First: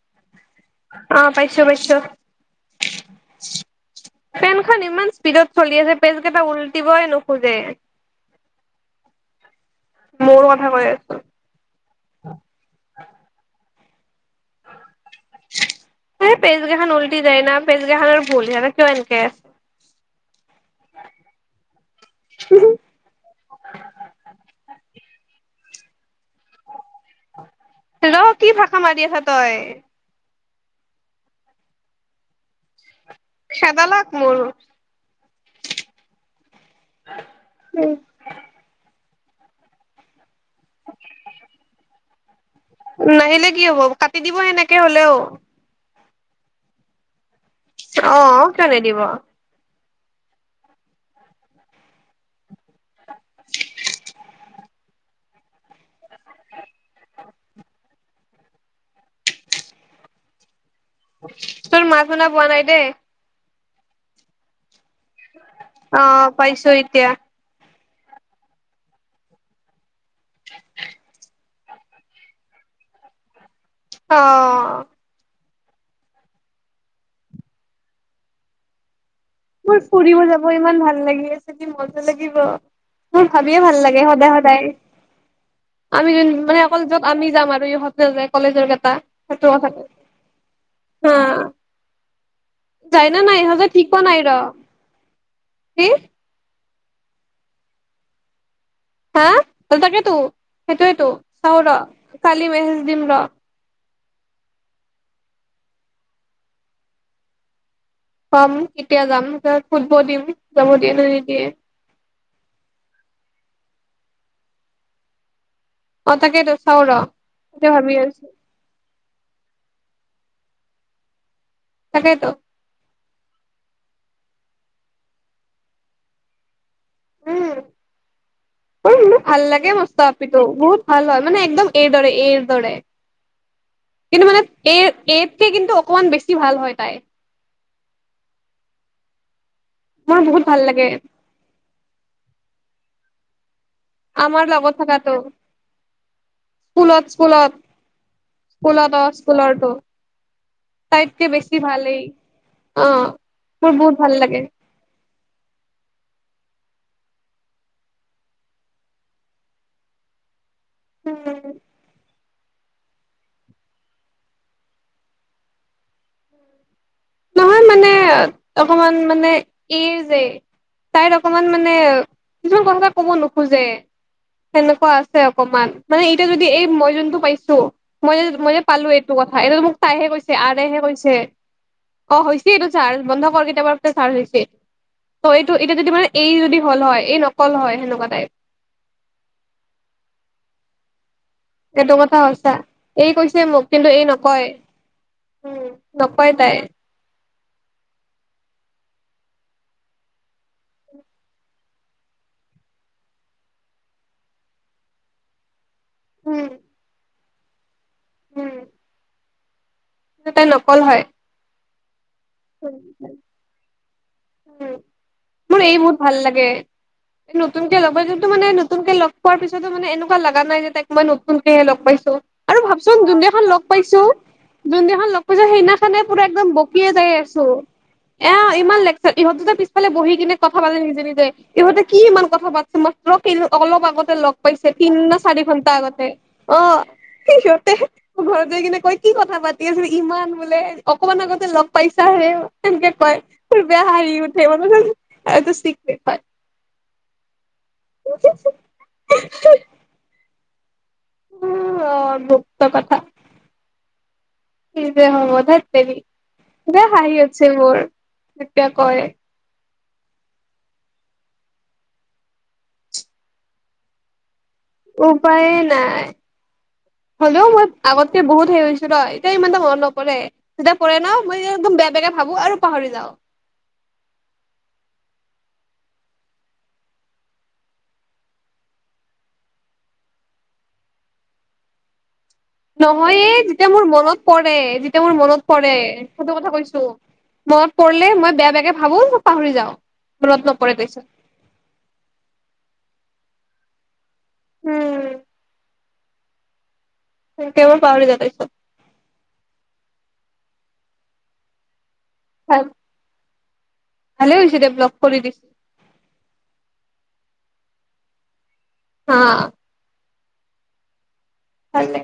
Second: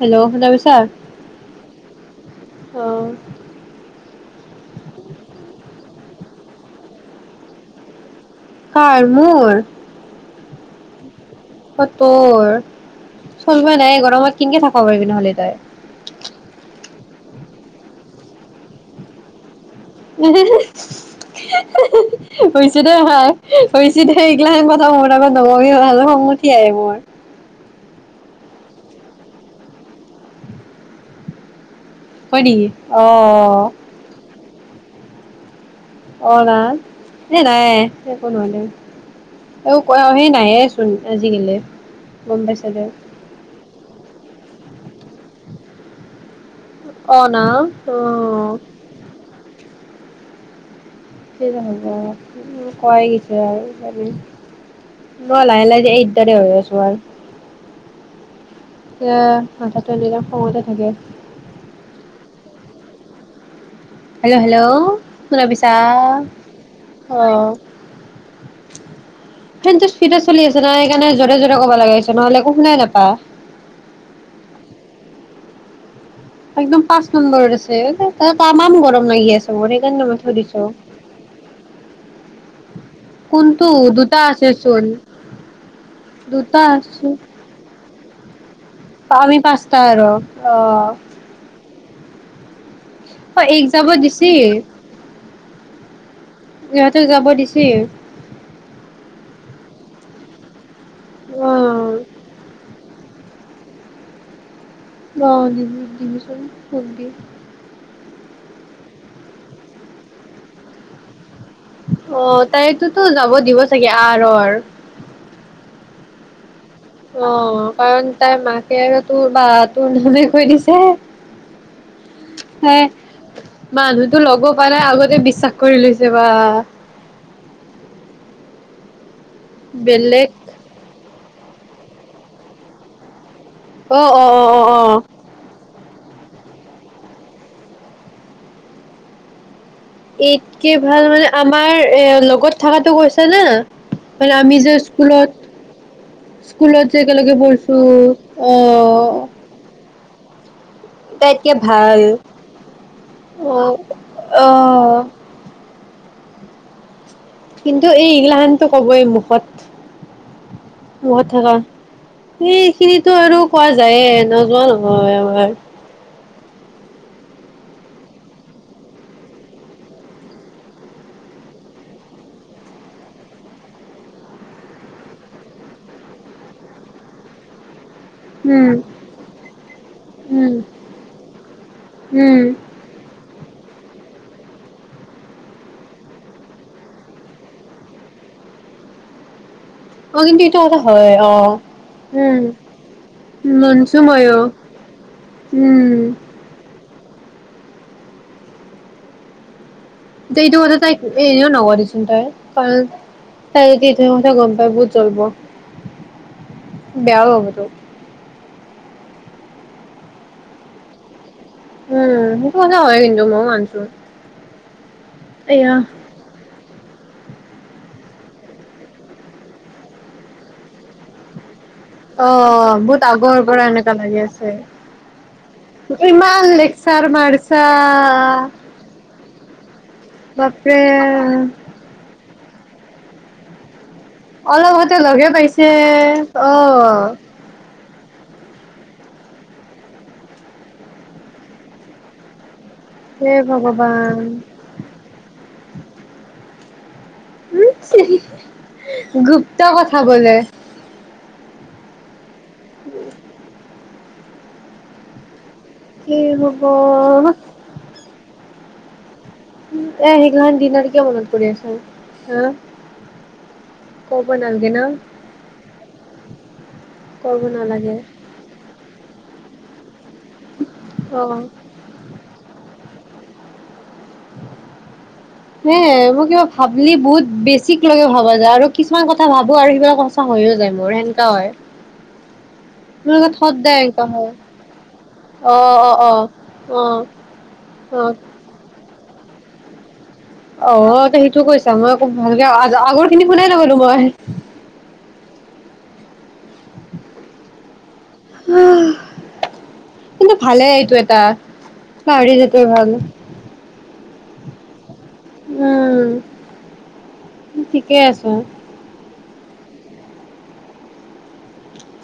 Hello শুনা পাইছা? উ অ' পাইছো-পাইছো। অ', ফেনখন ইমান স্পীডত চলি আছে পেজ কেইটা উলটিবই নোখোজে। কাৰ মোৰ মোৰ কথা কৈ আছো কত বৰ চলবা নাই গৰমত কেনকে থাকবা পাৰিবি নহ'লে এই পেজ কেইখন তই উল্টি যায় ন পেছকেখানৰ ভুল হে কিয় এনকে হইছে দে ভাই হইছে দে, এইগিলাখন কথা মোৰ আগত নকবি ভাই ভালো খঙ উঠি আহে মোৰ ৰহ কি ভাষা মাতি আছ তই। হয় নেকি? অ', সেদালাক মোৰ অ' নাত এ নায়ে একো নহয় দে। আৰু কৰা হেই নায়েই চোন আজি দিলে। নাহিলে কি হ'ব? কাটি দিব সেনেকে হ'লেও। [inaudible] অ', না অ'। কিয় নিদিব। কিযে হ'ব। উম কয় গৈছে আৰু মই লাহে লাহে যে এইদ তাতে হৈ আছো আৰু। এ মাথাটো এনি টাইম খঙতে থাকে। তোৰ মাত শুনা পোৱা নাই দেই। Hello hello. শুনা পাইছা অ', পাইছো এতিয়া অ'। ফেনটো স্পীডত চলি আছে নহয়, সেইকাৰণে যৰে যৰে ক'ব লগা হৈছে নহ'লে একো শুনাই নাপা। অ'। একদম পাঁচ নম্বৰ আছে, একে তামাম গৰম। লাগি আছে মোৰ সেইকাৰণে মই ফুৰিব থৈ যাব দিছো। ইমান ভাল লাগি আছে যি মজা লাগিব। মোৰ ভাবিয়ে কোনটো ভাল লাগে দুটা সদায় আছে সদায়, চোন আমি যোন দুটা মানে অকল আছে। য'ত আমি যাম আৰু ইহ আছে যে কলেজৰ কেতা আমি পাঁচটা আৰু অ' হা যায় না নাই অ' ইহঁতে এইক ঠিক যাব পোৱা নাই ৰ দিছি। কি? কি? ইহঁতে যাব দিছি? হা, অ তাকেটো। সেইটোয়েটো। চাও অ'। ৰহ কালি মেছেজ দিম ৰ। অ, দিবি দিমিছোন ধূপ দি। পাম কেতিয়া যাম তাৰ পিচত খুধব দিম যাব দিয়ে নে নিদিয়ে। অ, তাইতোটো যাব দিব চাগে আৰৰ- অ তাকেটো। অ, কাৰণ তাই মাকে আৰু তোৰ মা তোৰ নামে কৈ দিছে। তাকেইতো হে মানুহতো লগ পানায় আগতে বিশ্বাস কৰি লৈছে বা। উম। উম। ভাল লাগে মস্ত বেলেগ আপিতো বহুত ভাল হয়। মানে একদম এৰ দৰে এৰ দৰে। অ', কিন্তু অ', মানে অ', অ', এৰ অ'। এতকে কিন্তু অকমান বেছি ভাল হয় তাই। মোৰ বহুত এতকে লাগে ভাল মানে আমাৰ এ লগত থাকাটো কৈছ [unintelligible] মানে আমাৰ আমি লগত যে থকাটো স্কুলত স্কুলত যে একেলগে পঢ়িছো স্কুলত অ অঁ স্কুলৰটো তাইতকে বেছি ভালেই ভাল অ মোৰ অঁ, বহুত ভাল লাগে অঁ। কিন্তু এই এইগিলাখানটো কবয়েই মুখত। উম [unintelligible] সেইখিনিতো আৰু কোৱা যায়ে নযোৱা নহয় আমাৰ। নহয় মানে অকমান মানে এৰ যে, তাইৰ অকমান মানে, কিছুমান কথা তাই কব নোখোজে সেনেকুৱা আছে অকমান, মানে এতিয়া যদি এই মই যোনটো পাইছো মইও মইও উম। পালো এইটো কথা এইটো মোক তাইহে কৈছে উম আৰেহে কৈছে। অ উম হৈছে এইটো চাৰ্জ বন্ধ [unintelligible] চাৰ্জ হৈছে ত' এইটো এতিয়া যদি মানে এই যদি হ'ল হয় এই নকল হয় সেনেকুৱা টাইপ। অ' কিন্তু এইটো কথা হয়। অ এইটো কথা উম সঁচা এই কৈছে মোক কিন্তু মানছো এই মইও নকয় উম নকয় তাই। দে এইটো কথা তাইক এনেও নকও দিচোন তাই কাৰণ তাই যে এইটো কথা গম পাই বহুত জলব। উম। বেয়াও পাব তোক। উম। তাই নকল হয়। উম' সেইটো কথা হয় কিন্তু মইও মানচো। উম। মোৰ এই বহুত ভাল লাগে। নতুনকে লগৰ যোনটো মানে নতুনকে লগ পোৱাৰ পিছতো মানে এনেকুৱা লগা নাই যে তাক মই নতুন সেয়ে লগ পাইছো অ আৰু বহুত ভাবচোন আগৰ যোনদিনাখন পৰা লগ এনেকা পাইছো লাগি আছে যোনদিনাখন লগ পাইছো সেইদিনাখনে পুৰা ইমান একদম বকিয়ে লেকচাৰ যায়ে আ মাৰছা এ ইমান লেকচা ইহঁত যে পিছফালে বহি কিনে কথা পাতে বাপৰে নিজে নিজে ইহঁতে কি মা কথা পাতচে মাত্ৰ অলপ আগত লগ পাইছে অলপ তিন আগতে ন লগে চাৰি পাইছে ঘন্টা আগতে অ' সিহঁতে। ঘৰত যায় কিনে কয় কি কথা পাতি আছিলো ইমান বোলে অকমান আগতে লগ পাইছি চা [unintelligible] তেনকে কয় হে মোৰ বেয়া হাঁহি ভগৱান উঠে [unintelligible] এইটো চিক্ৰেট বাট উম [unintelligible] গুপ্ত কথা বোলে। উম অ' গুপ্ত কথা। কি যে হ'ব ধেৎ। কি হ'ব হাঁহি আছে মোৰ। কিবা কৰে। এ সেইগিলাখান দিনাৰ ক মনত কৰি আছ হা নালাগে ন উপায়ে নাই ক'ব হ'লেও মই নালাগে আগতকে বহুত হেৰি হৈছো ন'? কেই মানে হ' লগ পৰে তেতিয়া পৰে ন, অ মই একদম বেয়া বেগে ভাবো আৰু পাহৰি যাও। হে মই কিবা ভাবিলি বহুত বেছিক লগে ভাবা যায় আৰু কিছুমান কথা ভাবো আৰু সিবিলাক সঁচা হৈয়ো যায় মোৰ সেনেকা হয়। নহয় মোৰ যেতিয়া সদায় মোৰ এনেকা মনত হয় পৰে যেতিয়া মোৰ মনত অ পৰে অ অ সেইটো কথা অ কৈছো, মনত অ পৰিলে মই বেয়া বেয়াকে ভাবো পাহৰি যাওঁ। মনত নপৰে তাৰপিছত অ' তই সেইটো কৈছা মই ভালকে আগৰ, আগৰ খিনি শুনাই নাপালো মই উম'। তেওঁ পাহৰি যাওঁ তাৰপিছত কিন্তু ভালে এইটো এটা পাহাৰি যোৱাটোৱে ভাল ভালে হৈছে দে ব্লক কৰি দিছে উম'। ঠিকেই আছো। অ'। ভালে,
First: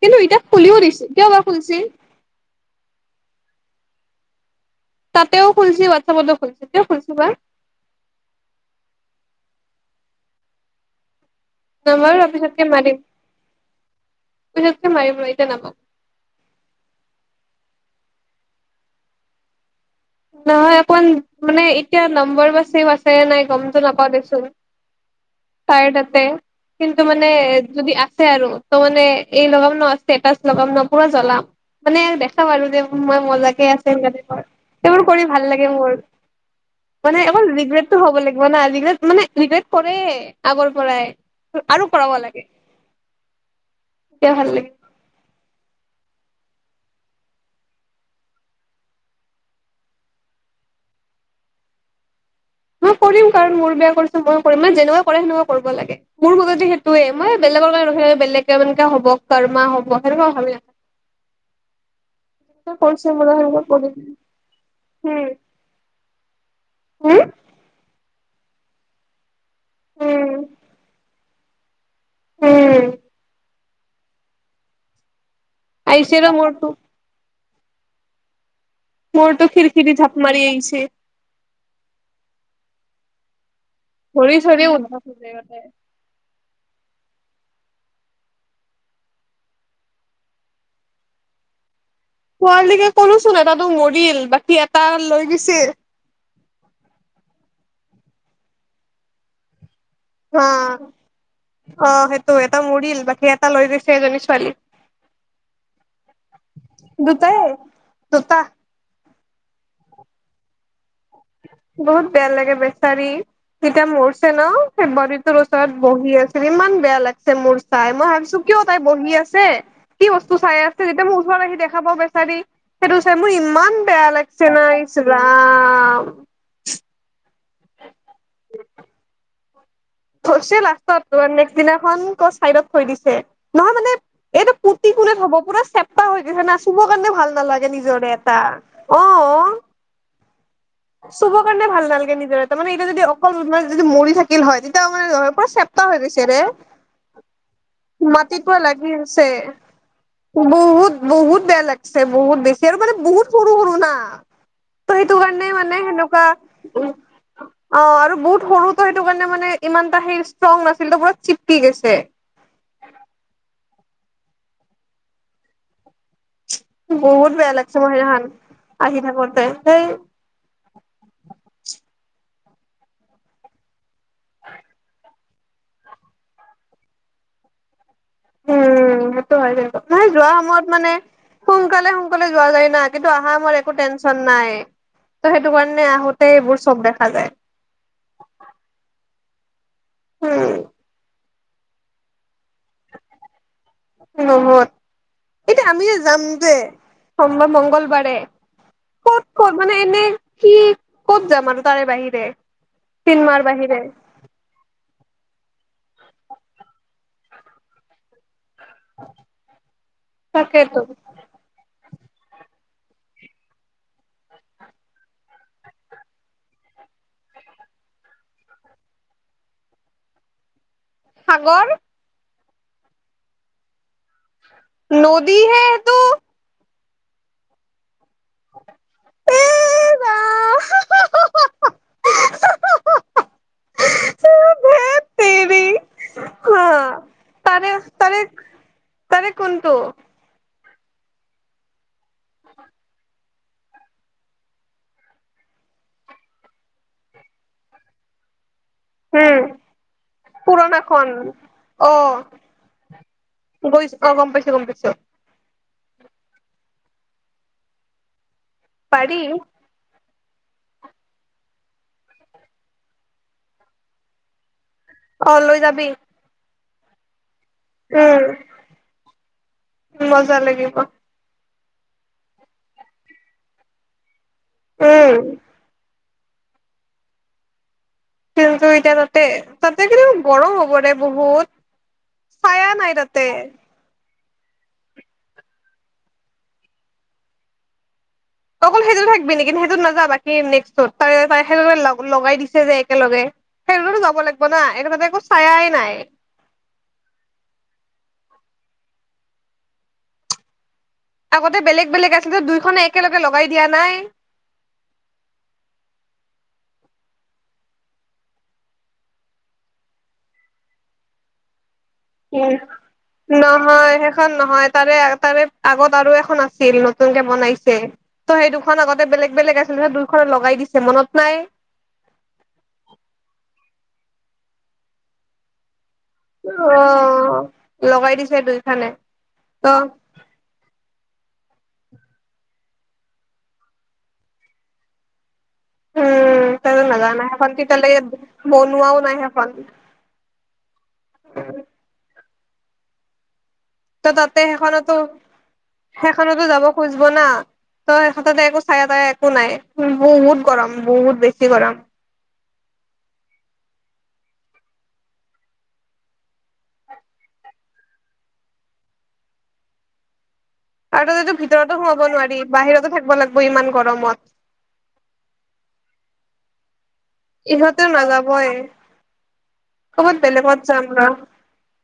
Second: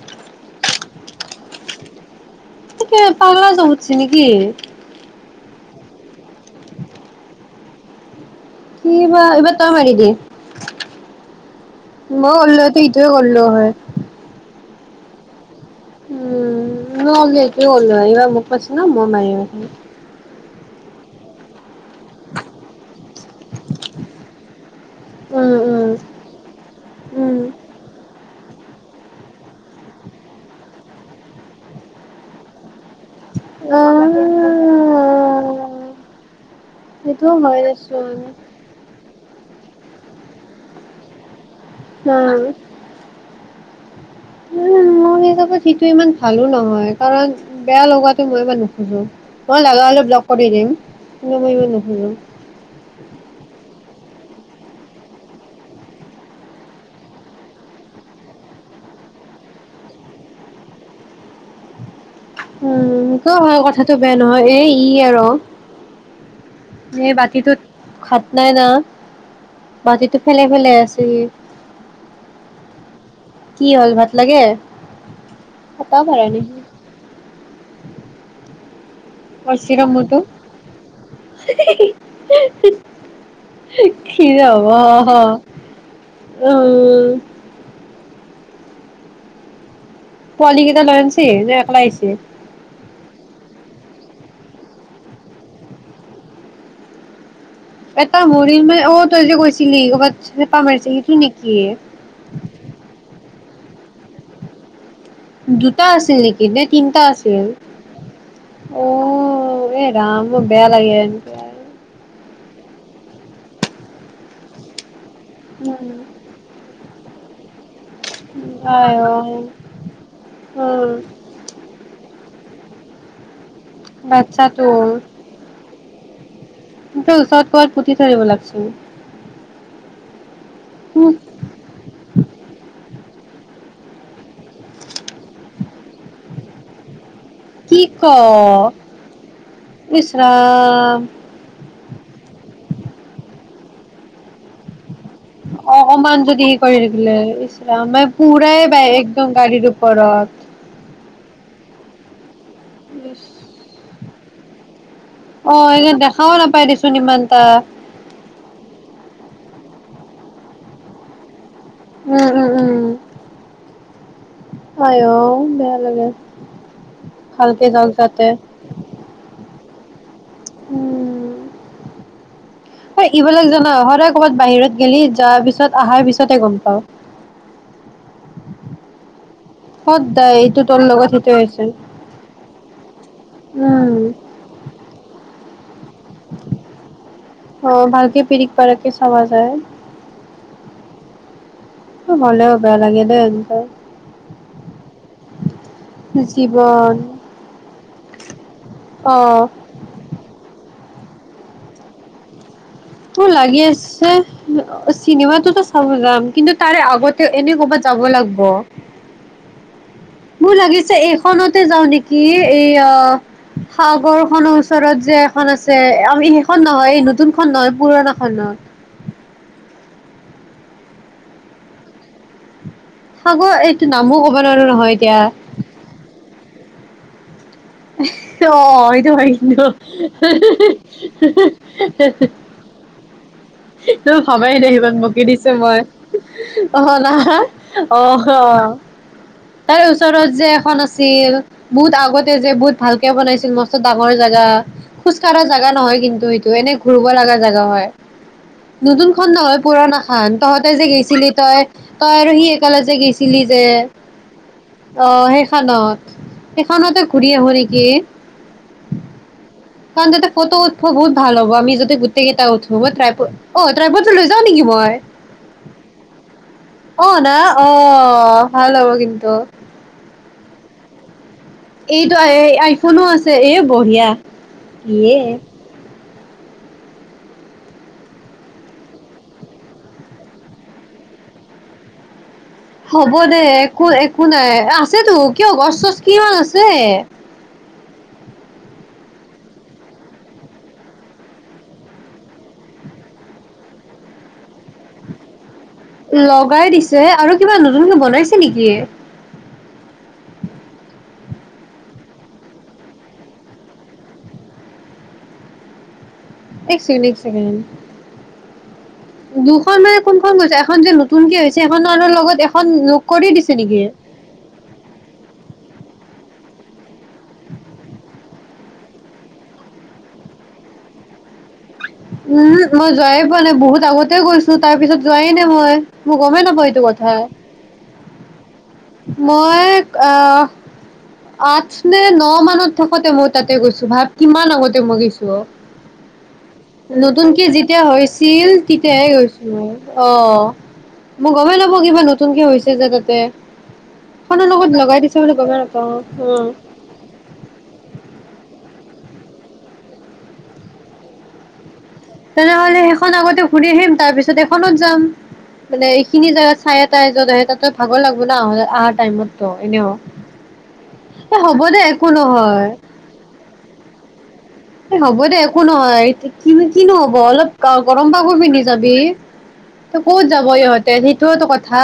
কিন্তু এতিয়া খুলিও দিছে, কিয় বা খুলছি। এ পাগলা জক উঠিছে নেকি। তাতেও খুলচি, হোৱাটচএপতো খুলচি, কিয় খুলচি বা। কি বা [unintelligible] নামাৰো ৰ মই পিছতকে [unintelligible] মাৰিম এইটোৱে কৰলো হয়। পিছতকে মাৰিম ৰ এতিয়া নামা উম, মই হ'লেও এইটোৱে কৰলো হয়, এইবাৰ মোক পাইছে না মই মাৰি নহয় অকমান, মানে এতিয়া নম্বৰ বা ছেভ আছে নাই গমটো নাপাও দেচোন, উম উম তাইৰতাতে। কিন্তু মানে উম যদি আছে আৰু ত' মানে এই লগাম ন ষ্টেটাচ লগাম ন, পোৰা জ্বলাম। মানে দেখাম আৰু যে মই মজাকে অ', আছে [unintelligible] সেইবোৰ কৰি ভাল লাগে মোৰ, মানে সেইটোও অকণ হয় ৰিগ্ৰেটটো দেচোন হ'ব লাগিব না, ৰিগ্ৰেট মানে ৰিগ্ৰেট কৰেই, আগৰ পৰাই। আৰু কৰাব উম লাগে। তেতিয়া ভাল লাগে উম, মই এইলগত সেইটো ইমান ভালো নহয়, কাৰণ বেয়া লগোৱাটো মই ইমান নোখোজোঁ, মই লগা হ'লে ব্লক কৰি দিম, কিন্তু মই ইমান নোখোজোঁ। মই কৰিম কাৰণ, মোৰ বেয়া কৰিছে ময়ো কৰিম, যেনেকুৱা কৰে সেনেকুৱা কৰিব লাগে, মোৰ মতে সেইটোয়ে মই বেলেগৰ কাৰণে ৰখি নাথাকো বেলেগে মানে হ'ব কৰ্মা হ'ব, সেনেকুৱা ভাবি নাথাকো উম, কৰিছে মোৰ সেইটোও হেৰি হয়, কথাটো বেয়া উম নহয়। এ ই আৰু এই উম বাতিটোত খাত নাই না। বাতিটো উম ফেলাই-ফেলাই আছে ই। উম কি হ'ল ভাত লাগে। পতা আহিছে পৰা ৰ নাই মোৰটো। পাইছি ৰ খিৰকিৰি ঢাপ মোৰতো মাৰি আহিছে [unintelligible] কি ভৰি চৰি হ'ব। উদ্ভা খোজে গোটেই উম পোৱালী কেইটা লৈ আনছি, নে একলা আহিছে। পোৱালি [unintelligible] চোন এটাতো মৰিল, বাকী এটা লৈ গৈছে। এটা মৰিল মানে অ' তই যে কৈছি চিলি ক'ৰবাত হা চেপা মাৰিছে, সেইটো নেকি? -টা লৈ গৈছে এজনী ছোৱালী। দুটা আছিল নেকি নে তিনটা দুটাই আছিল, দুটা অ'। অ' এই ৰাম মোৰ বেয়া লাগে। বহুত [unintelligible] বেয়া লাগে বেচাৰি, তেতিয়া মৰছে ন ফেব্ৰুৱাৰীত তোৰ ওচৰত বহি আছিল, ইমান বেয়া লাগ- ছে মোৰ। চাই মই ভাবছো কিয় তাই আই অ বহি আছে, কি বস্তু চাই আছে উম যেতিয়া মই ওচৰত আহি দেখা পাওঁ বেচাৰি সেইটো হৈছে মোৰ ইমান বেয়া লাগিছে না বাচ্ছাটো ইছ ৰাম। [unintelligible] ওচৰত ক'ৰবাত পুতি থৈ দিব লাগিছিল। থৈছে লাষ্টত নেক্সট দিনাখন ক'ত চাইডত থৈ দিছে। নহয় মানে এইটো পুতি কোনে থ'ব পুৰা চেপটা হৈ গৈছে না, চুব কাৰণে ভাল নালাগে কি ক নিজৰে এটা, অ' ইচ ৰাম চুব কাৰণে ভাল নালাগে নিজৰে এটা মানে এতিয়া যদি অকল যদি মৰি থাকিল হয় [unintelligible] পোৰা চেপেটা হৈ অকমান গৈছে ৰে, যদি হে কৰি থাকিলে ইচৰাম মানে মাটিত পোৰা পুৰাই বাই লাগি আছে, একদম গাড়ীৰ ওপৰত। বহুত- বহুত বেয়া লাগছে বহুত বেছি আৰু মানে বহুত সৰু- সৰু না, ত' সেইটো কাৰণে অ মানে এনে সেনেকুৱা, দেখাও নাপাই দেচোন ইমানটা অ' আৰু বহুত সৰু ত' সেইটো কাৰণে মানে ইমানটা সি ষ্ট্ৰং নাছিল ত' পোৰা চিপ উম উম- উম। আই অ' বেয়া লাগে। বহুত বেয়া ভালকে লাগছে যাওক মোৰ সেইদিনাখন, যাতে আহি থাকোতে থেই। [inaudible] অই এইবিলাক জানা, সদায় কৰ'বাত বাহিৰত গেলি যোৱাৰ পিছত আহাৰ পিছতহে গম পাও। উম তই আহিলি এপাক, নাই যোৱা সদায় এইটো সময়ত তোৰ মানে লগত সেইটো হৈছে সোনকালে -সোনকালে যোৱা যায় না কিন্তু অহা সময়ত একো উম। টেনচন নাই ত' সেই [unintelligible] অ' ভালকে পিৰিক পাৰাক কে চাৱা যায় [unintelligible] উম [unintelligible] দে এনেকুৱা নহয়, এতিয়া আমিযে যাম যে, জীৱন সোমবাৰ মংগলবাৰে, অ। ক'ত-ক'ত মানে এনে কি ক'ত যাম আৰু তাৰে বাহিৰে। অ' চিনেমাৰ লাগি বাহিৰে আছে চিনেমাটোতো চাব যাম, কিন্তু তাৰে আগত তে এনে কৰ'বাত যাব লাগব। [inaudible] মোৰ তাকেতো লাগিছে এইখনতে যাও নেকি কি এই অ' সাগৰখনৰ ওচৰত যে এখন আছে যে, আমি সেইখন নহয় এই নতুন খন নহয় পুৰণা খনত। সাগৰ? সাগৰ এইটো নামো নোৱাৰো নহয় এতিয়া নদী হে সেইটো। অ' এইটো ভন এ ৰাম একো ভাবাই নাই ইমান ধেৎ বকি দিছো তেৰি মই হা অ' না তাৰে তাৰে অ' তাৰে কোনটো তাইৰ ওচৰত যে, এখন আছিল বহুত আগতে যে বহুত ভালকে বনাইছিল, মস্ত ডাঙৰ জেগা খোজ কঢ়া জেগা নহয় কিন্তু সেটো এনে ঘূৰিব লগা জেগা হয়। নতুন খন উম নহয় পুৰণা খান। তহতে যে পুৰণাখন গেইছিলি অ তই-তই আৰু সি একালগে যে গৈছিলি যে, গৈছ অ গম পাইছো গম পাইছো অ' সেই খানত সেইখনতে ঘূৰি আহো নেকি? পাৰি। কাৰণ তাতে ফটো উঠব বহুত ভাল হব আমি যদি গোটেইটা উঠো বহুত অ' ড্ৰাইভাৰটো লৈ যাও নেকি মই? অ' লৈ যাবি। অ' না, উম অ' ভাল হ'ব কিন্ত। ভাল লাগিব। এইটো আই আইফোনো আছে এই বঢ়িয়া। দিয়ে, উম কিন্তু এতিয়া তাতে-তাতে কিন্তু গৰম হ'ব দে বহুত। চায়া নাই হ'ব তাতে দে একো-একো। একো নাই আছেতো কিয় গছ-চছ কিমান আছে। অকল সেইটোতে থাকিবি নেকি? সেইটোত নাযাবা বাকী নেক্সটোত। তাৰে-তাৰে সেইতো লগাই দিছে যে একেলগে সেইটোতো যাব লাগিব না এনেকোৱা তাতে একো চায়াই, নাই লগাই দিছে আৰু কিবা নতুনকে বনাইছে। নেকি এ, আগতে বেলেগ-বেলেগ আছিল যে দুইখনে একেলগে লগাই দিয়া নাই। এক ছেকেণ্ড, এক ছেকেণ্ড। দুখন মানে কোনখন কৈছা এখন যে নতুনকে হৈছে। এখনৰ লগত উম এখন যোগ কৰি দিছে নেকি নহয় সেইখন নহয় তাৰে-তাৰে আগত আৰু এখন আছিল নতুনকে বনাইছে ত' সেই দুখন আগতে বেলেগ-বেলেগ আছিল, দুইখনকে লগাই দিছে মনত নাই। উম' হুক, মই যোৱাই পোৱা নাই বহুত আগতে গৈছো তাৰ পিছত যোৱাই নাই মই। মই গমেই নাপাওঁ এইটো কথা অ' লগাই দিছে দুই খান। মই আঁহ। আঠ নে ন মানত থাকোতে মই তাতে গৈছো, ভাব কিমান আগতে মই গৈছো। অ', উম তইতো নাজানা নতুনকে সেইখন যেতিয়া তেতিয়ালৈকে হৈছিল বনোৱাও তেতিয়াই নাই গৈছো সেইখন মই, অ', মই গমেই নাপাওঁ। কিবা নতুন নতুনকে হৈছে যে তাতে। ত' তাতে খনৰ লগত সেইখনতো লগাই দিছে বুলি গমেই নাপাওঁ সেইখনতো উম যাব খুজিব না ত সেইতে একো চায়া-তায়া একো নাই বহুত গৰম, বহুত বেছি গৰম। তেনেহলে সেইখন আগতে ঘুৰি আহিম তাৰ পিছত এখনত যাম মানে এইখিনি জগাত চায়া-তায়া যত আহে তাতে ভাগৰ লাগব ন আহা টাইমতো এনেও। আৰু তাতে এ হ'ব ভিতৰতো দে সোমাব একো নোৱাৰি নহয় বাহিৰতো থাকিব লাগিব ইমান গৰমত। এই হ'ব দে একো নহয় কি কিনোহ'ব অলপ ইহঁতেও গৰম কাপোৰ নাযাবই পিন্ধি যাবি, তই ক'বাত কত যাব বেলেগত যাম ইহঁতে, ৰ সেইটোতো কথা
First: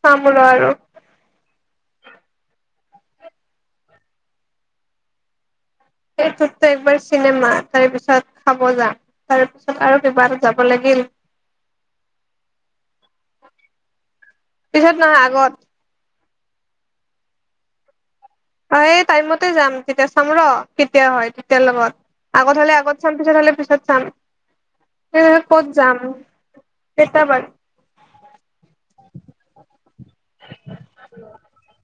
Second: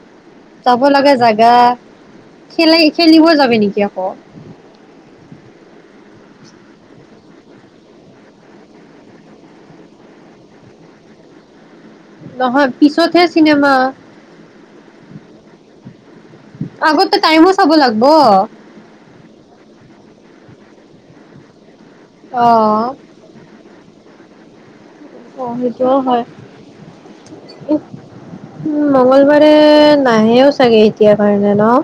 চাম ৰ আৰু যাব লগা জাগা খিলী খেলিব যাব নেকি আকৌ। সেইটোতো একবাৰ চিনেমা তাৰপিছত খাব যাম তাৰপিছত আৰু কিবা এটাত যাব লাগিল। নহয় পিছতহে চিনেমা। পিছত নহয় আগত। আগতে টাইমো চাব লাগবো। ব। টাইম মতে যাম তেতিয়া চাম ৰ কেতিয়া হয় তেতিয়াৰ লগত। আগত হ'লে অ', আগত চাম, পিছত হলে পিছত চাম। অ' ক'ত সেইটোও যাম হয় কেইটা বাজি উ মংগলবাৰে নাহেও চাগে এতিয়া কাৰণে নহ।